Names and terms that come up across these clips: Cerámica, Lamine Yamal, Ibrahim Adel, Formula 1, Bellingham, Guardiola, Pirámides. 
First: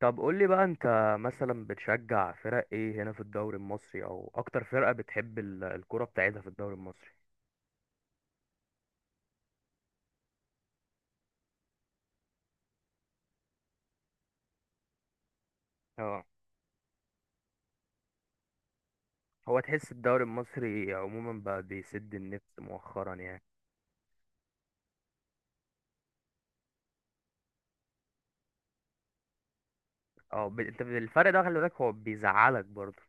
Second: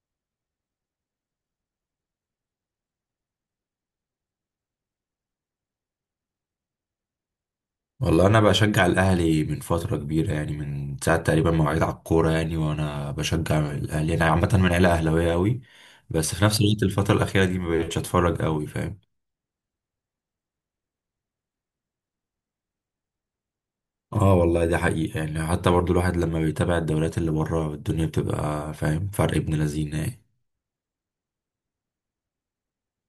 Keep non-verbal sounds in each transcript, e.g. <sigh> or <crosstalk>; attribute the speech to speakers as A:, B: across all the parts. A: طب قول لي بقى انت مثلا بتشجع فرق ايه هنا في الدوري المصري او اكتر فرقة بتحب الكرة بتاعتها في الدوري المصري.
B: والله انا بشجع الاهلي من فتره كبيره، يعني من ساعه تقريبا ما وعيت على الكوره، يعني وانا بشجع الاهلي. انا عامه من عيله اهلاويه قوي.
A: اه،
B: بس في نفس الوقت الفتره الاخيره دي ما بقتش اتفرج قوي، فاهم؟
A: هو تحس الدوري المصري عموما بقى بيسد النفس مؤخرا يعني؟
B: اه والله دي حقيقه، يعني حتى برضو الواحد لما بيتابع الدوريات اللي بره الدنيا بتبقى فاهم فرق ابن لذينه يعني.
A: انت الفرق ده خلي بالك هو بيزعلك برضه؟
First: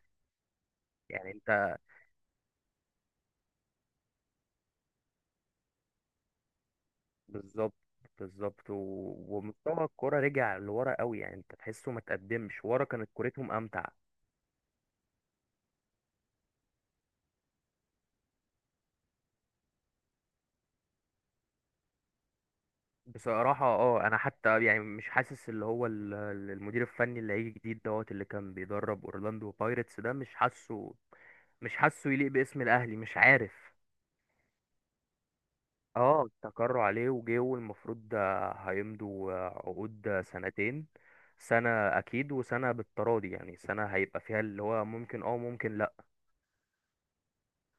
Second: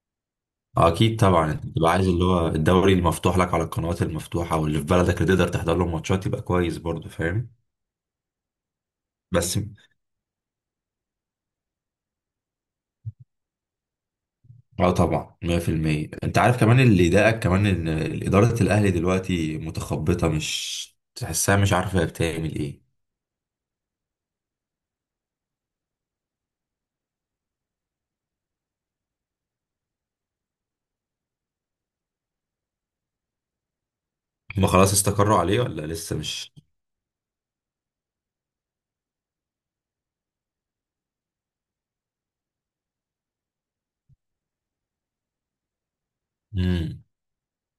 B: آه، اكيد
A: يعني
B: طبعا، انت
A: انت،
B: بتبقى عايز اللي هو الدوري المفتوح لك على القنوات المفتوحه واللي في بلدك اللي تقدر تحضر له ماتشات، يبقى كويس برضو، فاهم؟
A: بالظبط، بالظبط.
B: بس.
A: ومستوى الكرة رجع لورا قوي، يعني انت تحسه ما تقدمش ورا كانت كورتهم امتع.
B: اه طبعا، 100% انت عارف، كمان اللي ضايقك كمان ان اداره الاهلي دلوقتي متخبطه، مش تحسها مش عارفه هي بتعمل ايه.
A: بصراحة اه، انا حتى يعني مش حاسس اللي هو المدير الفني اللي هيجي جديد دوت، اللي كان بيدرب اورلاندو بايرتس ده، مش حاسه مش حاسه يليق باسم الاهلي، مش عارف.
B: هما خلاص استقروا عليه ولا لسه
A: اه،
B: مش؟
A: استقروا عليه وجه، والمفروض ده هيمضوا عقود سنتين، سنة اكيد وسنة بالتراضي، يعني سنة هيبقى فيها اللي هو ممكن اه ممكن لا.
B: امم.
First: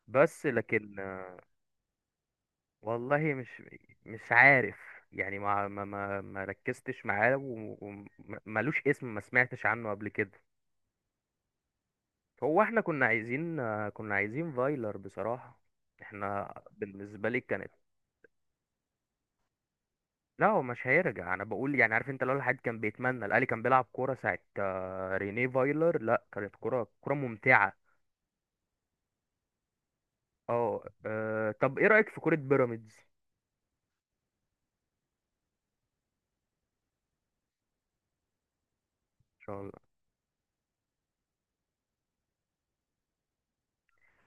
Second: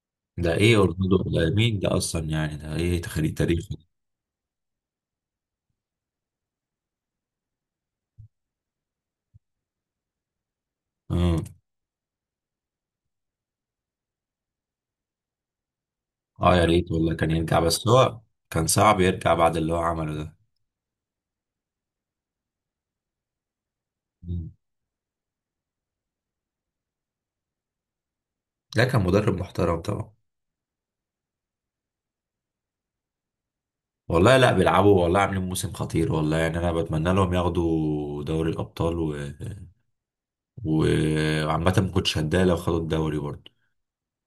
A: بس
B: ده ايه
A: لكن،
B: اورلando ده؟ مين ده اصلا يعني؟ ده ايه،
A: والله
B: تخليد تاريخي؟
A: مش عارف. يعني ما ركزتش معاه، وملوش اسم، ما سمعتش عنه قبل كده.
B: امم.
A: هو احنا كنا عايزين، كنا عايزين فايلر بصراحة. احنا
B: اه يا ريت والله
A: بالنسبة
B: كان
A: لي
B: يرجع،
A: كانت،
B: بس هو كان صعب يرجع بعد اللي هو عمله ده.
A: لا هو مش هيرجع، انا بقول يعني عارف انت لو الواحد كان بيتمنى الاهلي كان بيلعب كورة ساعة
B: مم.
A: رينيه فايلر، لا كانت كورة ممتعة.
B: ده كان مدرب محترم طبعا.
A: اه. طب ايه رأيك في كورة بيراميدز؟
B: والله لا بيلعبوا، والله عاملين موسم خطير والله، يعني انا بتمنى لهم ياخدوا دوري الابطال
A: ان شاء الله.
B: وعامة ما كنتش هتضايق لو خدوا الدوري برضه.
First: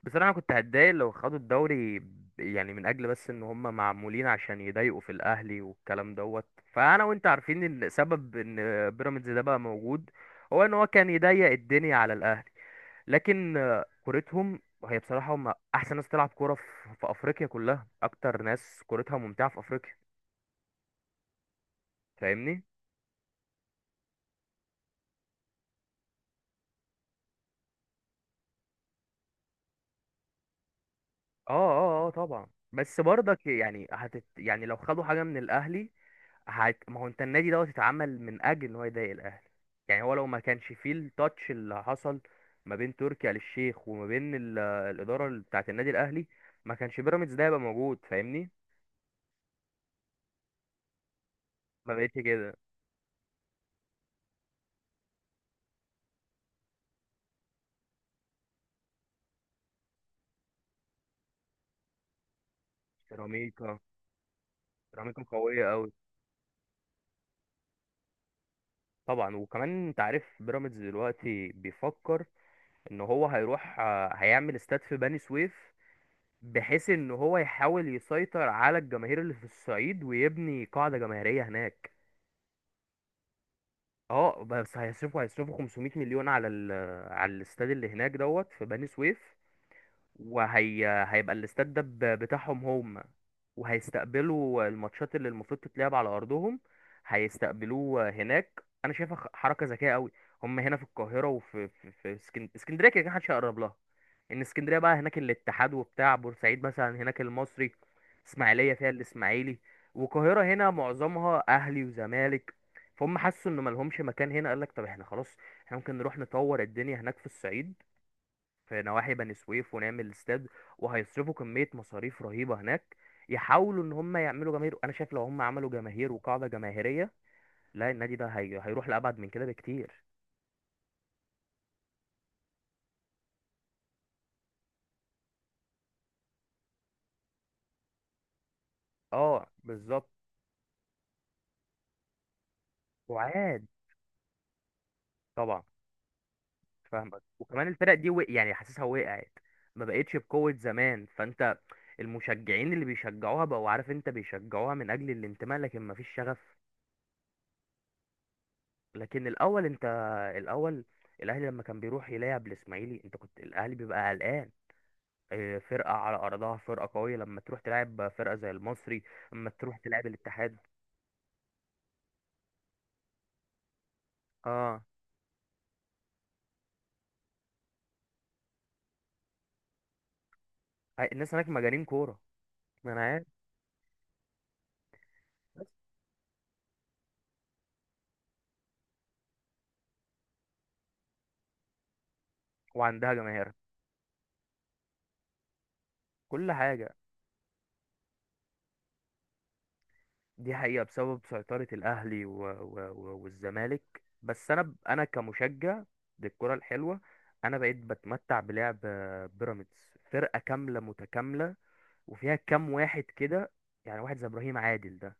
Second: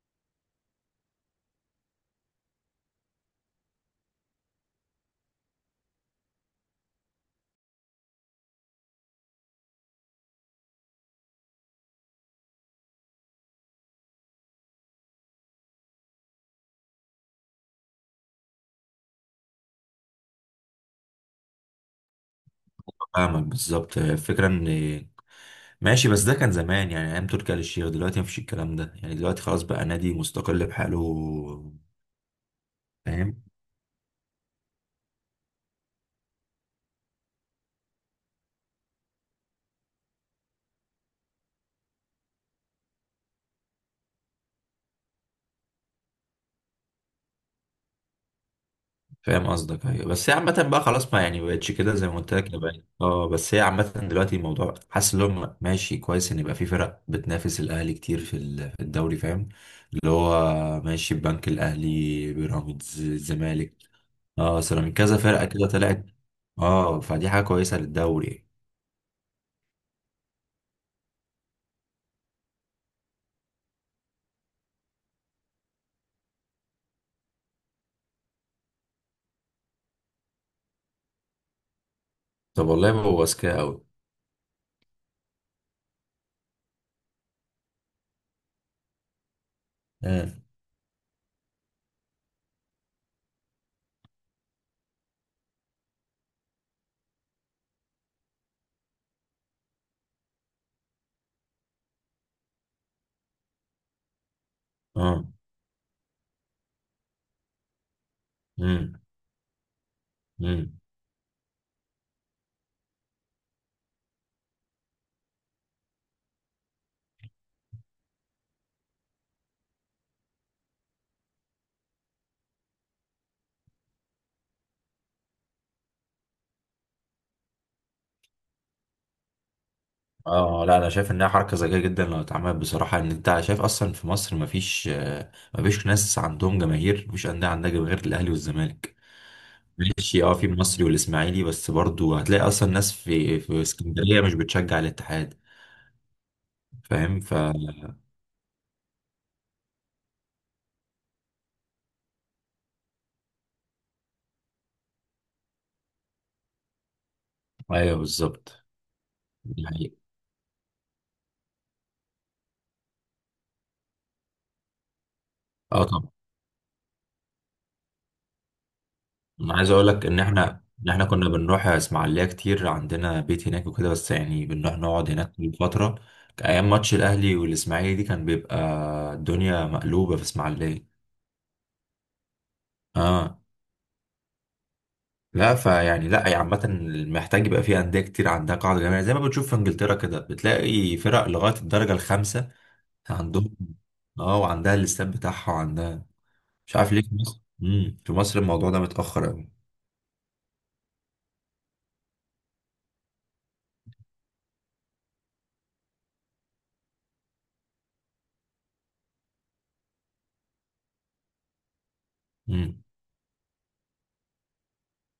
A: بصراحة انا كنت هتضايق لو خدوا الدوري يعني من اجل بس ان هم معمولين عشان يضايقوا في الاهلي والكلام دوت، فانا وانت عارفين ان سبب ان بيراميدز ده بقى موجود هو ان هو كان يضيق الدنيا على الاهلي. لكن كورتهم هي بصراحة، هم أحسن ناس تلعب كورة في أفريقيا كلها، أكتر ناس كورتها ممتعة في أفريقيا. فاهمني؟
B: فاهمك بالظبط، هي الفكرة ان ماشي. بس ده كان زمان، يعني ايام تركي آل الشيخ. دلوقتي مفيش الكلام ده يعني، دلوقتي خلاص بقى نادي مستقل بحاله.
A: اه طبعا. بس
B: فاهم.
A: برضك يعني يعني لو خدوا حاجة من الأهلي، ما هو أنت، النادي دوت اتعمل من أجل إن هو يضايق الأهلي. يعني هو لو ما كانش فيه التاتش اللي حصل ما بين تركي آل الشيخ وما بين الإدارة بتاعة النادي الأهلي، ما كانش بيراميدز ده هيبقى موجود، فاهمني؟
B: فاهم قصدك، ايوه، بس هي عامة بقى خلاص، ما يعني بقتش
A: ما
B: كده زي
A: بقتش
B: ما قلت لك
A: كده.
B: بقى. اه بس هي عامة دلوقتي الموضوع، حاسس ان هم ماشي كويس ان يبقى في فرق بتنافس الاهلي كتير في الدوري، فاهم؟ اللي هو ماشي، البنك الاهلي، بيراميدز، الزمالك.
A: سيراميكا،
B: اه، اصل من كذا
A: سيراميكا
B: فرقه كده
A: قوية أوي.
B: طلعت. اه فدي حاجه كويسه للدوري.
A: طبعا، وكمان انت عارف بيراميدز دلوقتي بيفكر ان هو هيروح هيعمل استاد في بني سويف، بحيث ان هو يحاول يسيطر على الجماهير اللي في الصعيد ويبني قاعدة جماهيرية هناك.
B: طب والله بابا، اذكياء قوي.
A: اه، بس هيصرفوا 500 مليون على ال... آه، على الاستاد اللي هناك دوت، في بني سويف.
B: امم.
A: وهي هيبقى الاستاد ده بتاعهم هم، وهيستقبلوا الماتشات اللي المفروض تتلعب على ارضهم، هيستقبلوه هناك. انا شايفها حركه ذكيه قوي. هم هنا في القاهره، وفي اسكندريه كده كده محدش هيقرب لها. ان اسكندريه بقى هناك
B: اه.
A: الاتحاد، وبتاع بورسعيد مثلا هناك المصري، اسماعيليه فيها
B: امم.
A: الاسماعيلي، والقاهره هنا
B: امم.
A: معظمها اهلي وزمالك. فهم حسوا انه ملهمش مكان هنا، قال لك طب احنا خلاص، احنا ممكن نروح نطور الدنيا هناك في الصعيد، في نواحي بني سويف، ونعمل استاد. وهيصرفوا كمية مصاريف رهيبة هناك، يحاولوا ان هم يعملوا جماهير. انا شايف لو هم عملوا جماهير وقاعدة جماهيرية، لا النادي ده هيروح لأبعد من كده بكتير.
B: اه لا انا شايف انها حركه ذكيه جدا لو اتعملت، بصراحه ان انت شايف اصلا في مصر مفيش، مفيش ناس عندهم جماهير، مفيش انديه عندها جماهير غير الاهلي والزمالك.
A: اه بالظبط.
B: ماشي، اه، في المصري والاسماعيلي، بس برضو هتلاقي اصلا ناس في
A: وعاد،
B: اسكندريه مش بتشجع الاتحاد.
A: طبعا.
B: فاهم
A: فاهمك.
B: ف
A: وكمان الفرق دي يعني حاسسها وقعت، ما بقتش بقوة زمان. فانت المشجعين اللي بيشجعوها بقوا، عارف انت، بيشجعوها من اجل الانتماء، لكن ما فيش شغف.
B: ايوه بالظبط،
A: لكن الاول
B: دي
A: انت،
B: حقيقة.
A: الاول الاهلي لما كان بيروح يلعب الاسماعيلي، انت كنت الاهلي بيبقى قلقان.
B: اه
A: فرقة
B: طبعا.
A: على أرضها فرقة قوية، لما تروح تلعب فرقة زي المصري، لما
B: انا عايز
A: تروح
B: اقول لك
A: تلعب
B: ان
A: الاتحاد.
B: احنا كنا بنروح اسماعيليه كتير، عندنا بيت هناك وكده، بس يعني بنروح
A: اه،
B: نقعد هناك من فتره. ايام ماتش الاهلي والاسماعيلي دي كان بيبقى الدنيا مقلوبه في اسماعيليه.
A: الناس هناك مجانين كورة، ما أنا عارف.
B: اه لا
A: بس،
B: فيعني لا يعني عامه، محتاج يبقى في انديه كتير عندها قاعده جماهيريه زي ما بتشوف في انجلترا كده، بتلاقي فرق لغايه الدرجه الخامسه
A: وعندها جماهير،
B: عندهم. اه وعندها الاستاد بتاعها وعندها.
A: كل
B: مش عارف
A: حاجة.
B: ليه في مصر، في مصر الموضوع ده متاخر قوي.
A: دي حقيقة، بسبب سيطرة الأهلي و والزمالك بس أنا أنا كمشجع للكرة الحلوة، أنا بقيت بتمتع بلعب بيراميدز، فرقة كاملة متكاملة، وفيها كام
B: امم.
A: واحد كده، يعني واحد زي إبراهيم عادل ده،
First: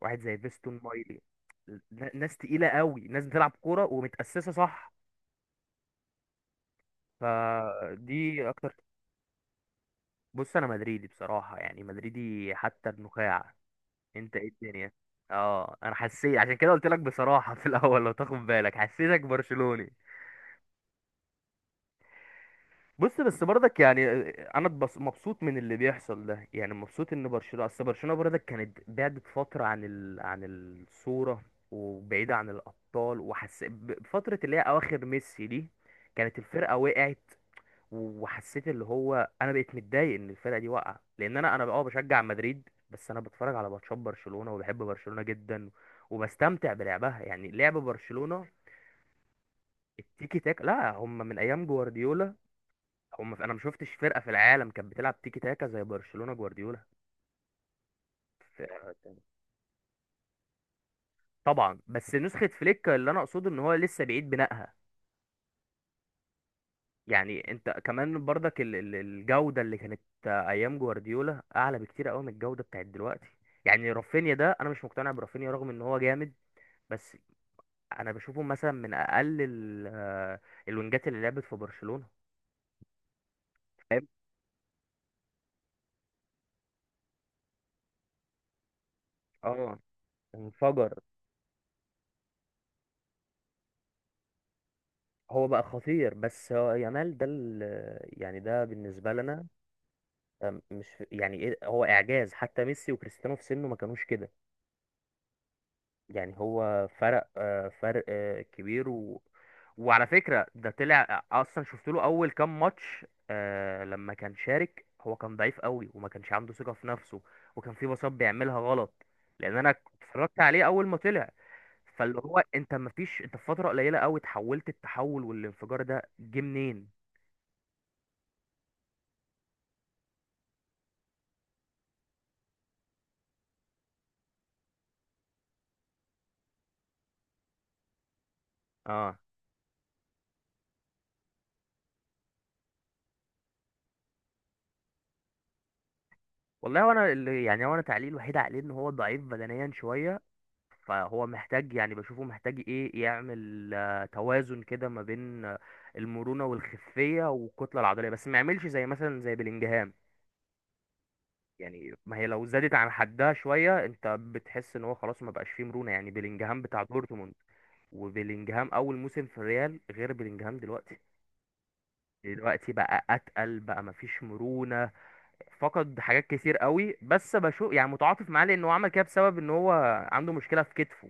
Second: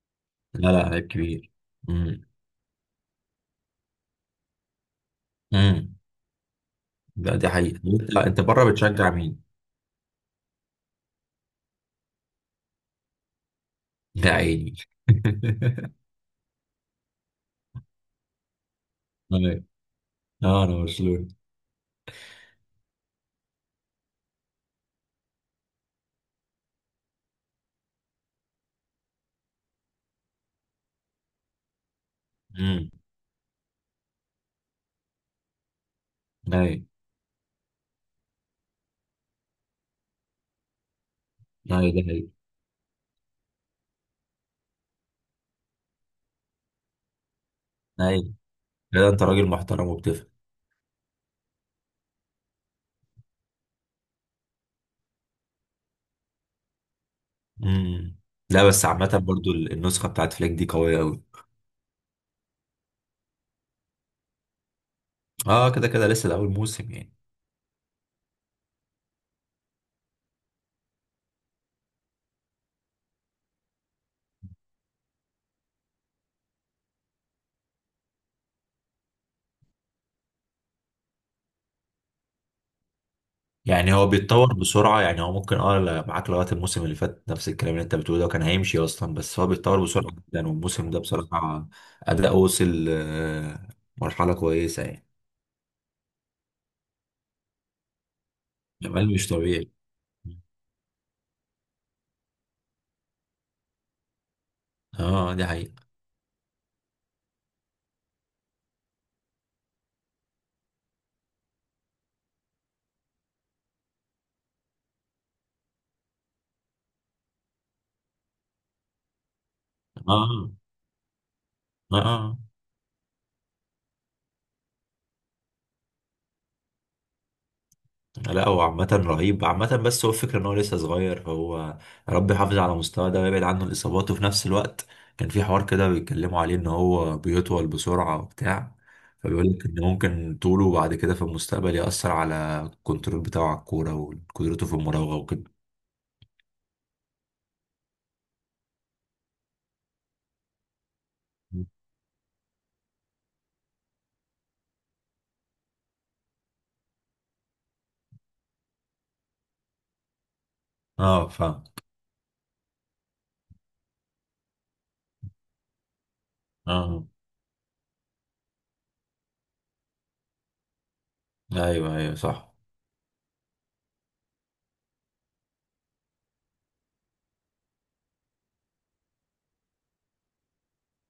A: واحد زي
B: لا
A: فيستون
B: لا عيب
A: مايلي.
B: كبير. امم.
A: ناس تقيلة قوي، ناس بتلعب كورة ومتأسسة صح.
B: امم. لا دي حقيقة. انت لا، انت
A: فدي
B: بره
A: أكتر.
B: بتشجع مين؟
A: بص، أنا مدريدي بصراحة، يعني مدريدي حتى النخاع.
B: لا
A: أنت إيه
B: عيني.
A: الدنيا؟ أه،
B: <laughs>
A: أنا حسيت عشان كده قلت لك بصراحة في الأول، لو تاخد بالك حسيتك
B: ايوه.
A: برشلوني.
B: اه انا برشلوني.
A: بص بس برضك يعني انا مبسوط من اللي بيحصل ده، يعني مبسوط ان برشلونه، اصل برشلونه برضك كانت بعدت فتره عن عن الصوره، وبعيده عن
B: امم.
A: الابطال، وحس فتره اللي هي اواخر ميسي دي كانت الفرقه
B: ايوه
A: وقعت. وحسيت اللي هو انا بقيت متضايق ان الفرقه دي واقعه، لان انا
B: ايوه ده
A: بشجع
B: حقيقي.
A: مدريد، بس انا بتفرج على ماتشات برشلونه وبحب برشلونه جدا، وبستمتع بلعبها يعني لعب
B: ايوه.
A: برشلونه.
B: لا انت راجل محترم وبتفهم.
A: التيكي تاك لا هم من ايام جوارديولا، هم انا ما شفتش فرقه في العالم كانت بتلعب تيكي تاكا زي برشلونه جوارديولا.
B: امم. لا بس
A: ف-
B: عامة برضو النسخة بتاعت فليك دي قوية قوي.
A: طبعا، بس نسخه فليك اللي انا اقصده ان هو لسه بعيد بنائها.
B: اه كده كده لسه الأول موسم يعني.
A: يعني انت كمان برضك الجوده اللي كانت ايام جوارديولا اعلى بكتير قوي من الجوده بتاعت دلوقتي. يعني رافينيا ده، انا مش مقتنع برافينيا رغم ان هو جامد، بس انا بشوفه مثلا من اقل الوينجات اللي لعبت في برشلونه.
B: يعني
A: فاهم.
B: هو بيتطور بسرعة، يعني هو ممكن معاك لغاية الموسم اللي فات نفس الكلام اللي انت بتقوله ده، وكان هيمشي أصلا، بس هو
A: اه،
B: بيتطور بسرعة جدا، والموسم
A: انفجر.
B: ده بصراحة أداء وصل مرحلة كويسة يعني.
A: هو بقى خطير. بس هو يامال ده يعني ده بالنسبه
B: جمال مش
A: لنا
B: طبيعي.
A: مش يعني ايه، هو اعجاز. حتى ميسي وكريستيانو في سنه ما كانوش كده.
B: اه دي حقيقة.
A: يعني هو فرق كبير. وعلى فكرة ده طلع، اصلا شفت له اول كام ماتش لما كان شارك، هو كان ضعيف قوي وما كانش عنده ثقة في نفسه، وكان في باصات بيعملها غلط، لان انا اتفرجت
B: اه.
A: عليه اول ما طلع.
B: اه.
A: فاللي
B: آه.
A: هو انت ما فيش، انت في فترة قليلة قوي تحولت، التحول والانفجار ده جه منين؟
B: لا هو عامة رهيب عامة، بس هو الفكرة ان هو لسه صغير، فهو يا رب يحافظ على مستواه ده ويبعد عنه الاصابات. وفي نفس الوقت كان في حوار كده بيتكلموا عليه ان هو بيطول بسرعة وبتاع،
A: اه
B: فبيقول لك ان ممكن طوله بعد كده في المستقبل يأثر على الكنترول بتاعه على الكورة وقدرته في المراوغة وكده.
A: والله، وانا اللي يعني، وانا تعليق الوحيد عليه ان هو ضعيف بدنيا شوية، فهو محتاج، يعني بشوفه محتاج ايه، يعمل توازن كده ما بين المرونة والخفية والكتلة العضلية، بس ما يعملش زي مثلا زي بلينجهام،
B: اه فاهم.
A: يعني ما هي لو زادت عن حدها شوية انت بتحس ان هو خلاص ما بقاش فيه مرونة. يعني بلينجهام بتاع
B: اه.
A: دورتموند وبلينجهام اول موسم في الريال غير بلينجهام دلوقتي.
B: ايوه ايوه صح.
A: دلوقتي بقى اتقل بقى، ما فيش مرونة، فقد حاجات كتير قوي. بس بشوف يعني متعاطف معاه، لان هو عمل كده بسبب ان هو عنده مشكلة في كتفه.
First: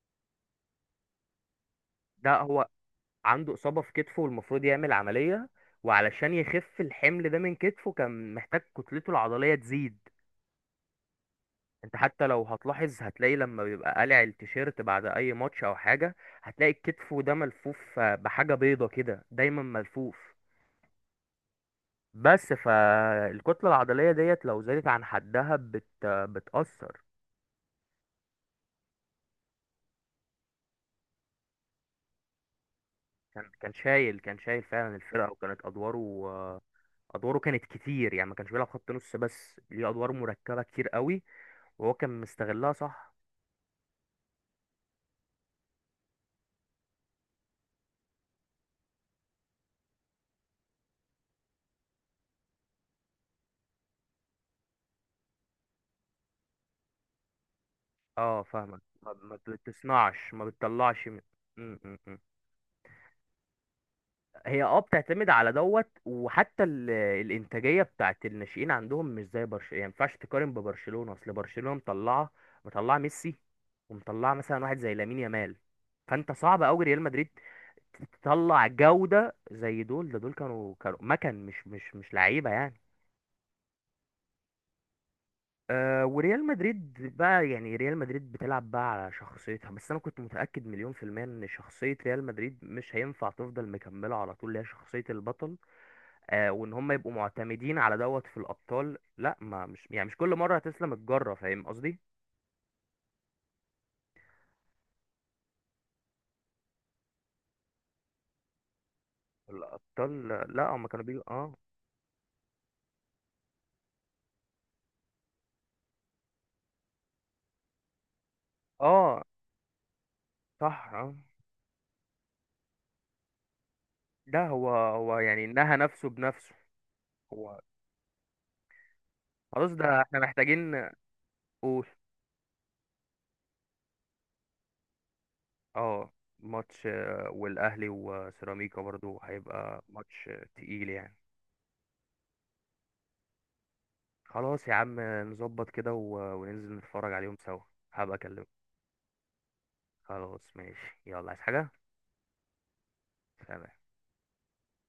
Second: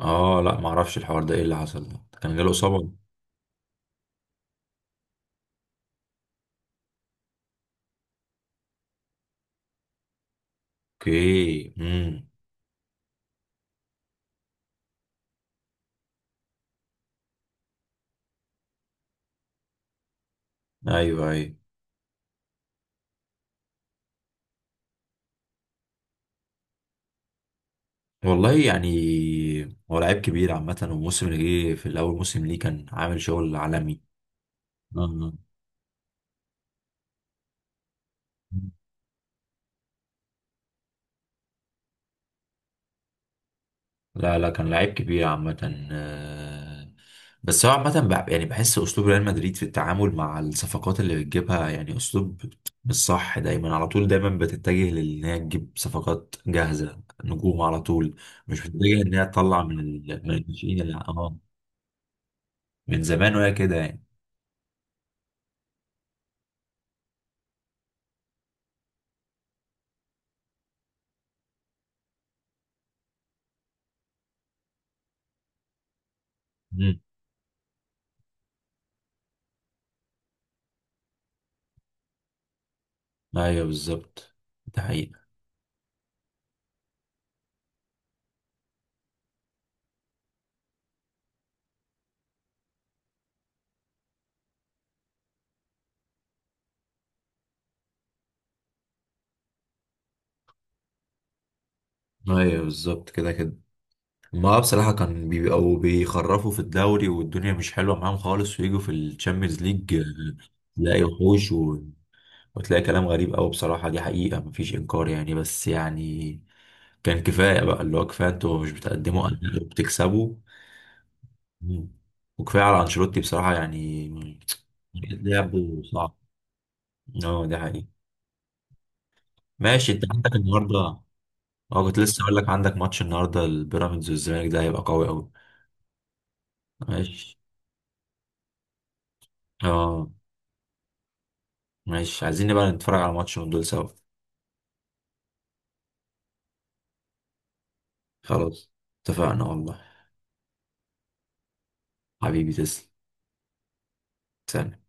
B: اه لا معرفش الحوار ده ايه اللي حصل،
A: ده
B: كان جاله
A: هو
B: اصابة؟
A: عنده إصابة في كتفه، والمفروض يعمل عملية، وعلشان يخف الحمل ده من كتفه كان محتاج كتلته العضلية تزيد.
B: اوكي.
A: انت حتى
B: امم.
A: لو هتلاحظ، هتلاقي لما بيبقى قالع التيشيرت بعد اي ماتش او حاجة، هتلاقي كتفه ده ملفوف بحاجة بيضة كده دايما ملفوف.
B: ايوه ايوه.
A: بس فالكتلة العضلية ديت لو زادت عن حدها بتأثر.
B: والله يعني، هو لعيب كبير عامة، والموسم اللي جه في الأول موسم ليه كان عامل
A: كان
B: شغل
A: كان
B: عالمي.
A: شايل كان شايل فعلا الفرقة،
B: آه.
A: وكانت أدواره آه، أدواره كانت كتير، يعني ما كانش بيلعب خط نص بس، ليه أدوار مركبة كتير قوي، وهو كان مستغلها صح.
B: لا لا كان لعيب كبير عامة. بس هو عامة يعني بحس أسلوب ريال مدريد في التعامل مع الصفقات اللي بتجيبها، يعني أسلوب مش صح دايما. على طول دايما بتتجه لإن هي تجيب صفقات جاهزة، نجوم على طول.
A: اه
B: مش
A: فاهمك.
B: بتتجه
A: ما
B: إن هي
A: ما
B: تطلع من
A: بتصنعش ما
B: الناشئين، اللي
A: بتطلعش من...
B: اه
A: م- م- م.
B: من زمان وهي كده يعني.
A: هي اه بتعتمد على دوت. وحتى الانتاجيه بتاعت الناشئين عندهم مش زي برشلونه، يعني ما ينفعش تقارن ببرشلونه. اصل برشلونه مطلعه ميسي، ومطلعه مثلا واحد زي لامين يامال. فانت صعب قوي
B: مم.
A: ريال مدريد تطلع جوده زي دول. ده دول كانوا كانوا مكن مش مش مش لعيبه يعني.
B: أيوه بالظبط. ده حقيقة.
A: آه، وريال مدريد بقى، يعني ريال مدريد بتلعب بقى على شخصيتها. بس انا كنت متأكد مليون في المية ان شخصية ريال مدريد مش هينفع تفضل مكملة على طول، اللي هي شخصية البطل. آه، وان هم يبقوا معتمدين على دوت في الابطال، لا ما مش، يعني مش كل مرة هتسلم الجرة، فاهم قصدي.
B: أيوه بالظبط كده كده. ما بصراحة كان بيبقوا بيخرفوا في الدوري والدنيا مش حلوة معاهم خالص، ويجوا في الشامبيونز ليج
A: الابطال، لا هم كانوا
B: تلاقي
A: بيجوا
B: وحوش
A: اه.
B: وتلاقي كلام غريب أوي بصراحة. دي حقيقة مفيش إنكار يعني، بس يعني كان كفاية بقى، اللي هو كفاية انتوا مش
A: اه
B: بتقدموا أداء وبتكسبوا.
A: صح اه.
B: مم. وكفاية على أنشيلوتي بصراحة يعني،
A: ده هو، هو يعني نهى
B: لعبه
A: نفسه
B: صعب.
A: بنفسه.
B: اه ده
A: هو
B: حقيقي.
A: خلاص،
B: ماشي.
A: ده
B: انت
A: احنا
B: عندك النهاردة؟
A: محتاجين.
B: اه
A: قول.
B: كنت لسه أقول لك، عندك ماتش النهاردة، البيراميدز والزمالك ده هيبقى قوي أوي.
A: اه، ماتش
B: ماشي.
A: والاهلي وسيراميكا برضو هيبقى
B: اه.
A: ماتش تقيل يعني.
B: ماشي، عايزين نبقى نتفرج على ماتش من دول سوا.
A: خلاص يا عم، نظبط كده وننزل نتفرج عليهم سوا، هبقى اكلمك.
B: خلاص اتفقنا والله.
A: خلاص ماشي، يلا عايز حاجة؟
B: حبيبي تسلم.
A: سلام.
B: سلام.